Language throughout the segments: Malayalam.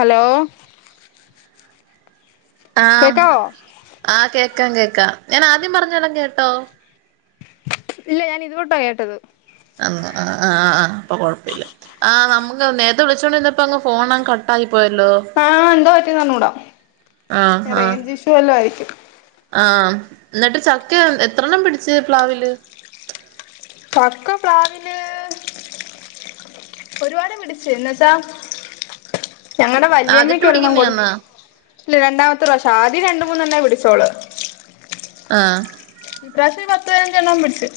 ഹലോ ആഹ് കേക്കാവോ ആഹ് കേക്കാം കേക് ക്കാ ഞാൻ ആദ്യം പറഞ്ഞതെല്ലാം കേട്ടോ ഇല്ല ഞാൻ ഇത് തൊട്ടാ കേട്ടത് ആ ആ ആ ആ ഇപ്പൊ കൊഴപ്പില്ല ത് വിളിച്ചൊണ്ടിന്നപ്പങ്ങ് ഫോണങ്ങ് കട്ടായി പോയല്ലോ ആഹ് എന്തോ പറ്റി ന്ന് അർഞ്ഞൂടാ ആഹ് ആഹ് റേഞ്ച് ഇഷ്യു വല്ലോ ആയിരിക്കും ആഹ് ഇന്നിട്ട് ചക്ക എത്രെണ്ണം പിടിച്ച് പ്ലാവില് പക്ക പ്ലാവില് ഒരുവാട് പിടിച്ച് എന്നച്ചാ ഞങ്ങടെ ആദ്യായിട്ട് വല്യമ്മയ്ക്ക് ഒരെണ്ണം കൊട് പിടിക്കുന്നയാന്നോ ഇല്ല രണ്ടാമത്തെ പ്രാവഷം ആദ്യം രണ്ട് മൂന്നെണ്ണേ പിടിച്ചോള് ആഹ് ഇപ്രാവശ്യം പത്ത് പയിനഞ്ചെണ്ണം പിടിച്ച്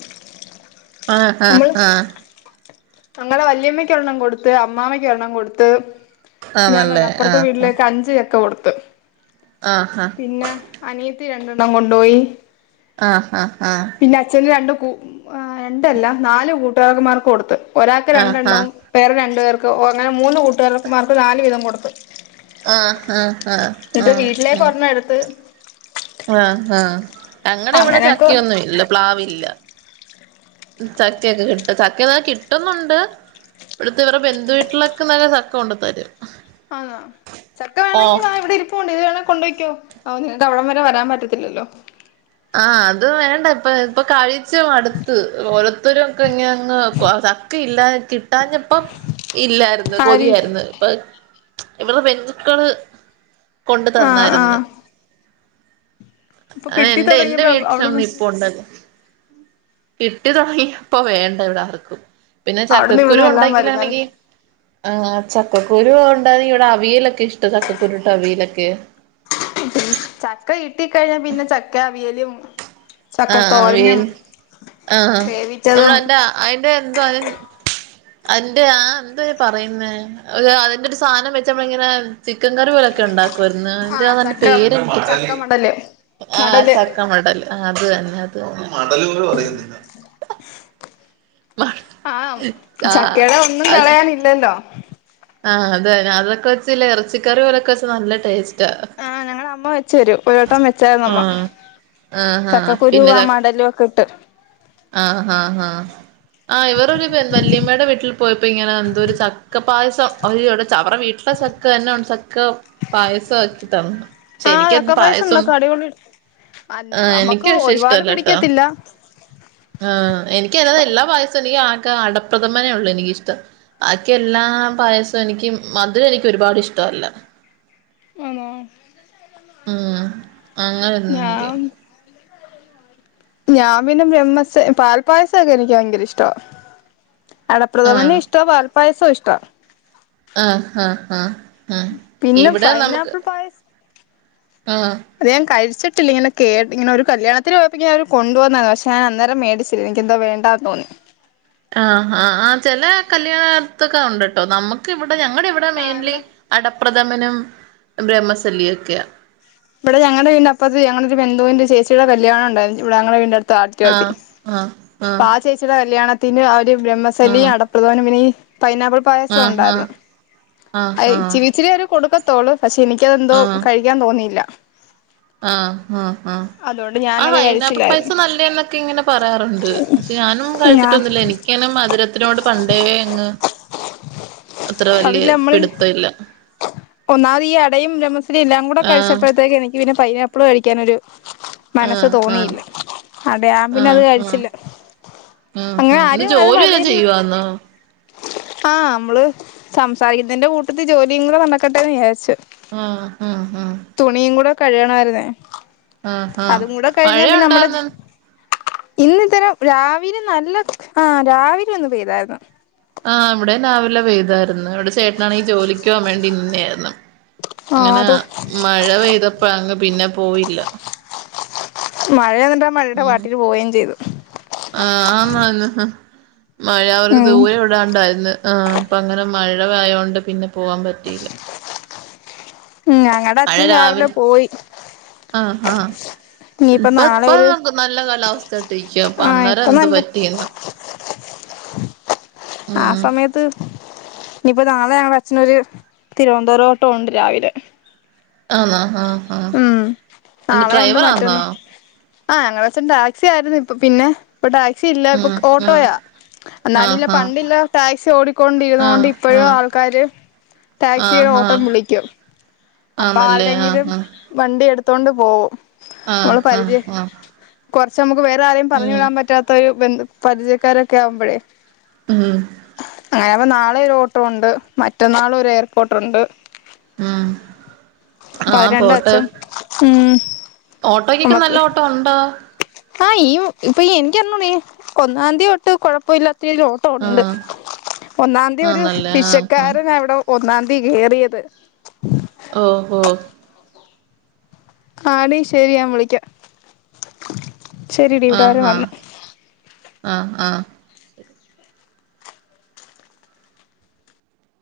ആഹ് ആഹ് ആഹ് ഞങ്ങളെ വല്യമ്മയ്ക്ക് ഒരെണ്ണം കൊടുത്ത് അമ്മാമ്മയ്ക്ക് ഒരെണ്ണം കൊട്ത്ത് ഇപ്പ ഞാ ആണല്ലേ [unintelligible] അപ്പറത്തെ ആഹ് വീട്ടിലേക്ക് അഞ്ച് ചക്ക കൊട് ത്ത് ആഹ് പിന്നെ അനിയ ത്തി രണ്ടെണ്ണം കൊണ്ടോയി ആഹ് ഹാ പിന്നെ അച്ഛന് രണ്ടു കു ആ രണ്ടല്ല നാല് കൂട്ടുകാകന്മാർക്ക് കൊട്ത്ത് ഒരാക്ക് ആഹ് രണ്ടെണ്ണവും പേറെ രണ്ടു പേർ ക്ക് അങ്ങനെ മൂന്ന് കൂട്ടുകാരൻമാർക്ക് നാല് വീതം കൊടുത്ത് ആഹ് ആഹ്ആഹ് എന്നിട്ട് ആഹ് വീട്ടിലേക്ക് ആഹ് ഒരെണ്ണം എടുത്ത് ആഹ് ഹാ ഞങ്ങടെ ഇവിടെ അങ്ങനെയൊക്കെ ചക്കയൊന്നും ഇല്ല പ്ലാവില്ല ചക്കയെക്കെ കിട്ടു ചക്ക [unintelligible] കിട്ടുന്നുണ്ട് ഇവിടുത്തെ ഇവരെ ബന്ധുുവീട്ടിലൊക്കെ നല്ല ചക്ക കൊണ്ട് തരും ആന്നോ ചക്ക ഓ വേണങ്കി വാ ഇവിടെ ഇരിപ്പുണ്ട് ഇത് വേണേ കൊണ്ടോയ്ക്കോ ഓ നിരക്ക് അവിടം വരെ വരാൻ പറ്റത്തില്ലല്ലോ ആഹ് അത് വേണ്ട ഇപ്പ ഇപ്പൊ കഴിച്ച് മടുത്ത് ഓലത്തൂരും ഒക്കെ ഇങ്ങനങ്ങ് ചക്ക ഇല്ലാ കിട്ടാഞ്ഞപ്പം ഇല്ലായിരുന്നു ആര് കൊതിയാര്ന്നു ഇപ്പ ഇവരെ ബന്ധുക്കള് കൊണ്ട് ആഹ് തന്നായിര്ന്നു ആഹ് ഇപ്പൊ കിട്ടി ത എന്റെ വീട്ടിലന്ന് ഇപ്പ ഉണ്ടത് കിട്ടി തുടങ്ങിയപ്പോൊ വേണ്ട ഇവിടെ ആർക്കും പിന്നെ അവിടുന്ന് ചക്കക്കുരു ഇവിടുന്ന് എല്ലാം വരുന്നല്ലേ ഉണ്ടാക്കിലാണെങ്കിൽ ആ ചക്കുരു പോണ്ട ഇവിടെ അവിയലൊക്കെ ഇഷ്ടം ചക്കക്കുരുട്ടോ അവിയലൊക്കെ ചക്ക കിട്ട കഴിഞ്ഞ പിന്നെ ചക്ക അവിയലും ആഹ ആ വീ ചക്കത്തോരനും ആഹ് നമ്മൾ വേവിച്ചതും എന്റെ അയിറെ എന്തോ അ അന്റെ ആ എന്താ പറയുന്നേ അതിന്റെ ഒരു സാധനം വെച്ച നമ്മള ഇങ്ങനെ ചിക്കൻ കറി പോലൊക്കെ ഉണ്ടാക്കും ആഹ് ുന്നന്റെന്റെ ചക്ക പേര്ക്ക് ചക്ക മടല് ആ മടല് ചക്കമടല് അ മലുക പറയുന്നന്ന ആഹ് ആഹ് ചക്കേട ഒന്നും അത് കളയാനില്ലല്ലോ ആഹ് അത ാ അതൊക്കെ വെച്ച ഇറച്ചിക്കറി പോലൊക്കെ വെ നല്ല ടേസ്റ്റ് ആഹ് ഞങ്ങള അമ്മ വെച്ച വരും ഒരുരോട്ടം വെച്ചുന്നമ്മ ആഹ് ആഹാ ചക്കക്കുരു പിന്നെ ആ ച മടലും ഒക്കെ ഇട്ട് ആഹ് ആഹ് ആഹ് ആഹ് ഇവരൊരു വല്യമ്മയുടെ വീട്ടിൽ പോയപ്പോ ഇങ്ങനെ എന്തോ ഒരു ചക്ക പായസംടെ അവടെ വീട്ടിലെ ചക്ക തന്നെയ ഉണ്ട് ചക്ക പായസം ആക്കി തന്നു പക്ഷെ ആഹ എനിക്കത് ഒക്കെ പൈസുണ്ടോ പായസം കടികള ആഹ് നമ്മക്ക് എനിക്ക് പക്ഷെ ഒരുപാട് പിടിക്കത്തില്ല ആ എനിക്ക് എല്ലാ പായസം എനി അടപ്രഥമനേ ഉള്ളു എനിക്കിഷ്ടം ബാക്കിയ എല്ലാ പായസവും എനിക്ക് മധുരം എനിക്ക് ഒരുപാട് ഇഷ്ടമല്ല ആണ ഉം അങ്ങനെ വന്ന എനിക്ക് ഞാൻ ഞാൻ പിന്നെ ബ്മസ പാൽപ്പായസൊക്കെ എനിക്ക് ഭയങ്കര ഇഷ്ട ആഹ് അടപ്രഥമനെ ഇഷ്ടം പൈസോ ഇഷ്ട ആഹ ആഹ ആഹ പിന്നെ ഫൈനാപ്പിൾ പായസ ആഹ് അത് ഞാൻ കഴിച്ചിട്ട് കഴിഞ്ഞിറ്റില്ല ഇങ്ങനെ കേ ഇങ്ങനെ ഒരു കല്യാണത്തിന് പോയപ്പോ അവര് കൊണ്ടുവന്നത പക്ഷ ഞാൻ അന്നേം മേടിച്ചില്ല എനിക്ക്ന്തോ വേണ്ടാന്ന് തോന്നി ആഹ ആഹ് ആ് ചില കല്യാണത്തൊക്കെ ഉണ്ട്ട്ടോ നമ്മുക്ക് ഇവിടെ ഇവിടെ ഞങ്ങളുടെ ഇവിടെ മെയിൻലി അട പ്രഥമനും ബ്രഹ്മസല്യൊക്കെയ ഇവിടെ ഞങ്ങള വീടിന്റെ അപ്പറത്ത് ഞങ്ങളൊരു ബെന്തുവിന്റെ ചേച്ചിയുടെ കല്യാണം ഉണ്ടായിരുന്നു ഇവിടെ ഞങ്ങടെ വീടിന്റെ അടുത്ത് ആഹ് ആഹ് [unintelligible] പാ ചേച്ചിാ കല്യാണത്തിന് ബ്രഹ്മശലി ആഹ് അടപ്രദവനും പിന്നെ ഈ പൈനാപ്പിൾ പായസം ആഹ് ആഹ് ഉണ്ടായിരുന്നു ആഹ് അ ആഹ് ഇചിരിഇച്ചിരി കൊടുക്ക ത്തോളു പക്ഷേ എനിക്കതെന്തോ ആഹ് കഴിക്കാൻ തോന്നിയില്ല ആഹ് ഹ് അതുകൊണ്ട് ആ ഞാനത് പൈനാപ്പിൾ കഴിച്ചില്ലായിരുന്നു പായസം നല്ലയാ എന്നൊക്കെ ഇങ്ങനെ പറയാറു ണ്ട് പക്ഷെ ഞാനും ഞാ കഴിച്ചിട്ടൊന്നുല്ല എനിക്കനെ മധുരത്തിനോട് പണ്ടേ അങ്ങ് അത്ര വല്യ അതിൽ നമ്മളിൽ പിടുത്തം ഇല്ല ഒന്നാത് ഈ അടയും ബ്രഹ്മസല്ലി എല്ലാം കൂടെ ആഹ് കഴിച്ചപ്പോഴത്തേക്ക് എനി ക്ക് പിന്നെ പൈനാപ്പിളും കഴിക്കാനൊരു മനസ് ആഹ് ആഹ് തോന്നിയില്ല അതെ ഞാൻ പിന്നെ അത് ആഹ് ആഹ് കഴിച്ചില്ല ആഹ് അങ്ങനെ ആഹ് ഇത് ആരും അത് ജോലി വല്ലോം ചെയ്യുവാന്നോ [unintelligible] ആഹ് നമ്മള് സംസാരിക്കുന്നതിന്റെ കൂട്ടത്ത് ജോലിയും കൂടെ നടക്കട്ടെന്ന് വിചാരിച് ആ ആ ആ കഴിയണായിരുന്നേ അതും കൂടെ കഴിഞ്ഞാ പിന്ന നമ്മടെ മഴയുണ്ടായിരുന്ന് ഇന്നിത്തരം രാവിലെ നല്ല ആ രാവിലെ ഒന്ന് പെയ്തായിരുന്നു ആ ഇവിടെ രാവിലെ പെയ്താര് ന്നു ഇവിടെ ചേട്ടനാണെങ്കിൽ ജോലിക്കുപോവാൻ വേണ്ടി നിന്നെആയിരുന്നു ആ അങ്ങനെ അത് മഴ പെയ്തപ്പോ അങ്ങ് പിന്നെ പോയില്ല മഴ മഴ മഴയുടെ ഉം പാട്ടിന് പോവവേം ചെയ്തു ആന്ന് മഴ അവർക്ക് ഉം ദൂരെ എവിടാണ്ടായിര് ന്ന് ആ അപ്പൊ അങ്ങനെ മഴയയാതൊണ്ട് പിന്നെ പോവാൻ പറ്റിയില്ല ഞങ്ങളുടെ മഴ അച്ഛൻ രാവിലെ പോയി ആ ആ ഇനിയിപ്പ ഇപ്പ ഇപ്പ നാളെ ഒരു നല്ല കാലാവസ്ഥായിട്ട് ഇരിക്ക ആഹ് അന്നേരം ഇപ്പൊ എന്ത് നല്ല പറ്റിഎന്നാ [unintelligible] ആ സമയത്ത് ഇനിയിപ്പോ നാളെ ഞങ്ങ അച്ഛനൊര് തിരുവനന്തപുരം ഓട്ടം ഉണ്ട് രാവിലെ ആന്നോ ആഹ് ആ ഉം എന്തെ നാളെ ഉണ്ട് ഡ്രൈവർ ആന്നോ മറ്റൊന്ന് ആ ഞങ്ങളടെ അച്ഛൻ ടാക്സി ആയിരുന്നു ഇപ്പൊ പിന്നെ ഇപ്പൊ ടാക്സി ഇല്ല ഇപ്പൊ ആഹ് ആഹ് ഓട്ടോയാ ഇപ്പ ഇപ്പ ടാക്സിയില്ല ഓട്ടോയാ എന്നാലും ഇല്ല ആഹ് പണ്ടില്ല ടാക്സി ഓടിക്കൊണ്ടിരുന്ന കൊണ്ട് ആഹ് ഇപ്പഴും ആഹ് ആൾക്കാര് ടാക്സിയുടെ ആഹ് ആഹ് ഓട്ടം ആഹ് വിളിക്കും അപ്പൊ ആര് ആന്നല്ലേ ആഹ് ടെങ്കിലും വണ്ടി എടു ത്തോണ്ടുപോവും ആഹ് ആ ആ കുറച്ചമ്മ ക്ക് വേറെ ആരെയും പറഞ്ഞുവിടാൻ പറ്റാത്ത ഒരു ബന്ധു പരിചയക്കാരൊക്കെ ആഉമ്പഴേ ഉം അങ്ങനപ്പ നാളെ ഒരു ഓട്ടോ ഉണ്ട് മറ്റന്നാളും ഒരു എയർപോർട്ടുണ്ട് ഉം പ രണ്ടാച്ചം ഉം ഓട്ടോക്കൊക്കെ നല്ല നമ്മക്ക് ഓട്ടോ ഉണ്ടോ ആഹ് ഈ യു ഇപ്പൊ എനിക്കറിഞ്ഞുടേ ഒന്നാം ന്തി യൊട്ട് കൊഴപ്പല്ല ത്തീല് ഓട്ടം ഉണ്ട് ആഹ് ഒന്നാം ന്തി ഒരു ആന്നല്ലേ ആഹ് ആഹ് ഫിഷക്കാരൻ അവിടെ ഒന്നാന്തികേറിയത് ഓഹ്ഹൊ ആടി ശരി ഞാൻ വിളിക്ക ശെരിടി ഇവിടെ ആരോ വന്ന് ആ ആഹ്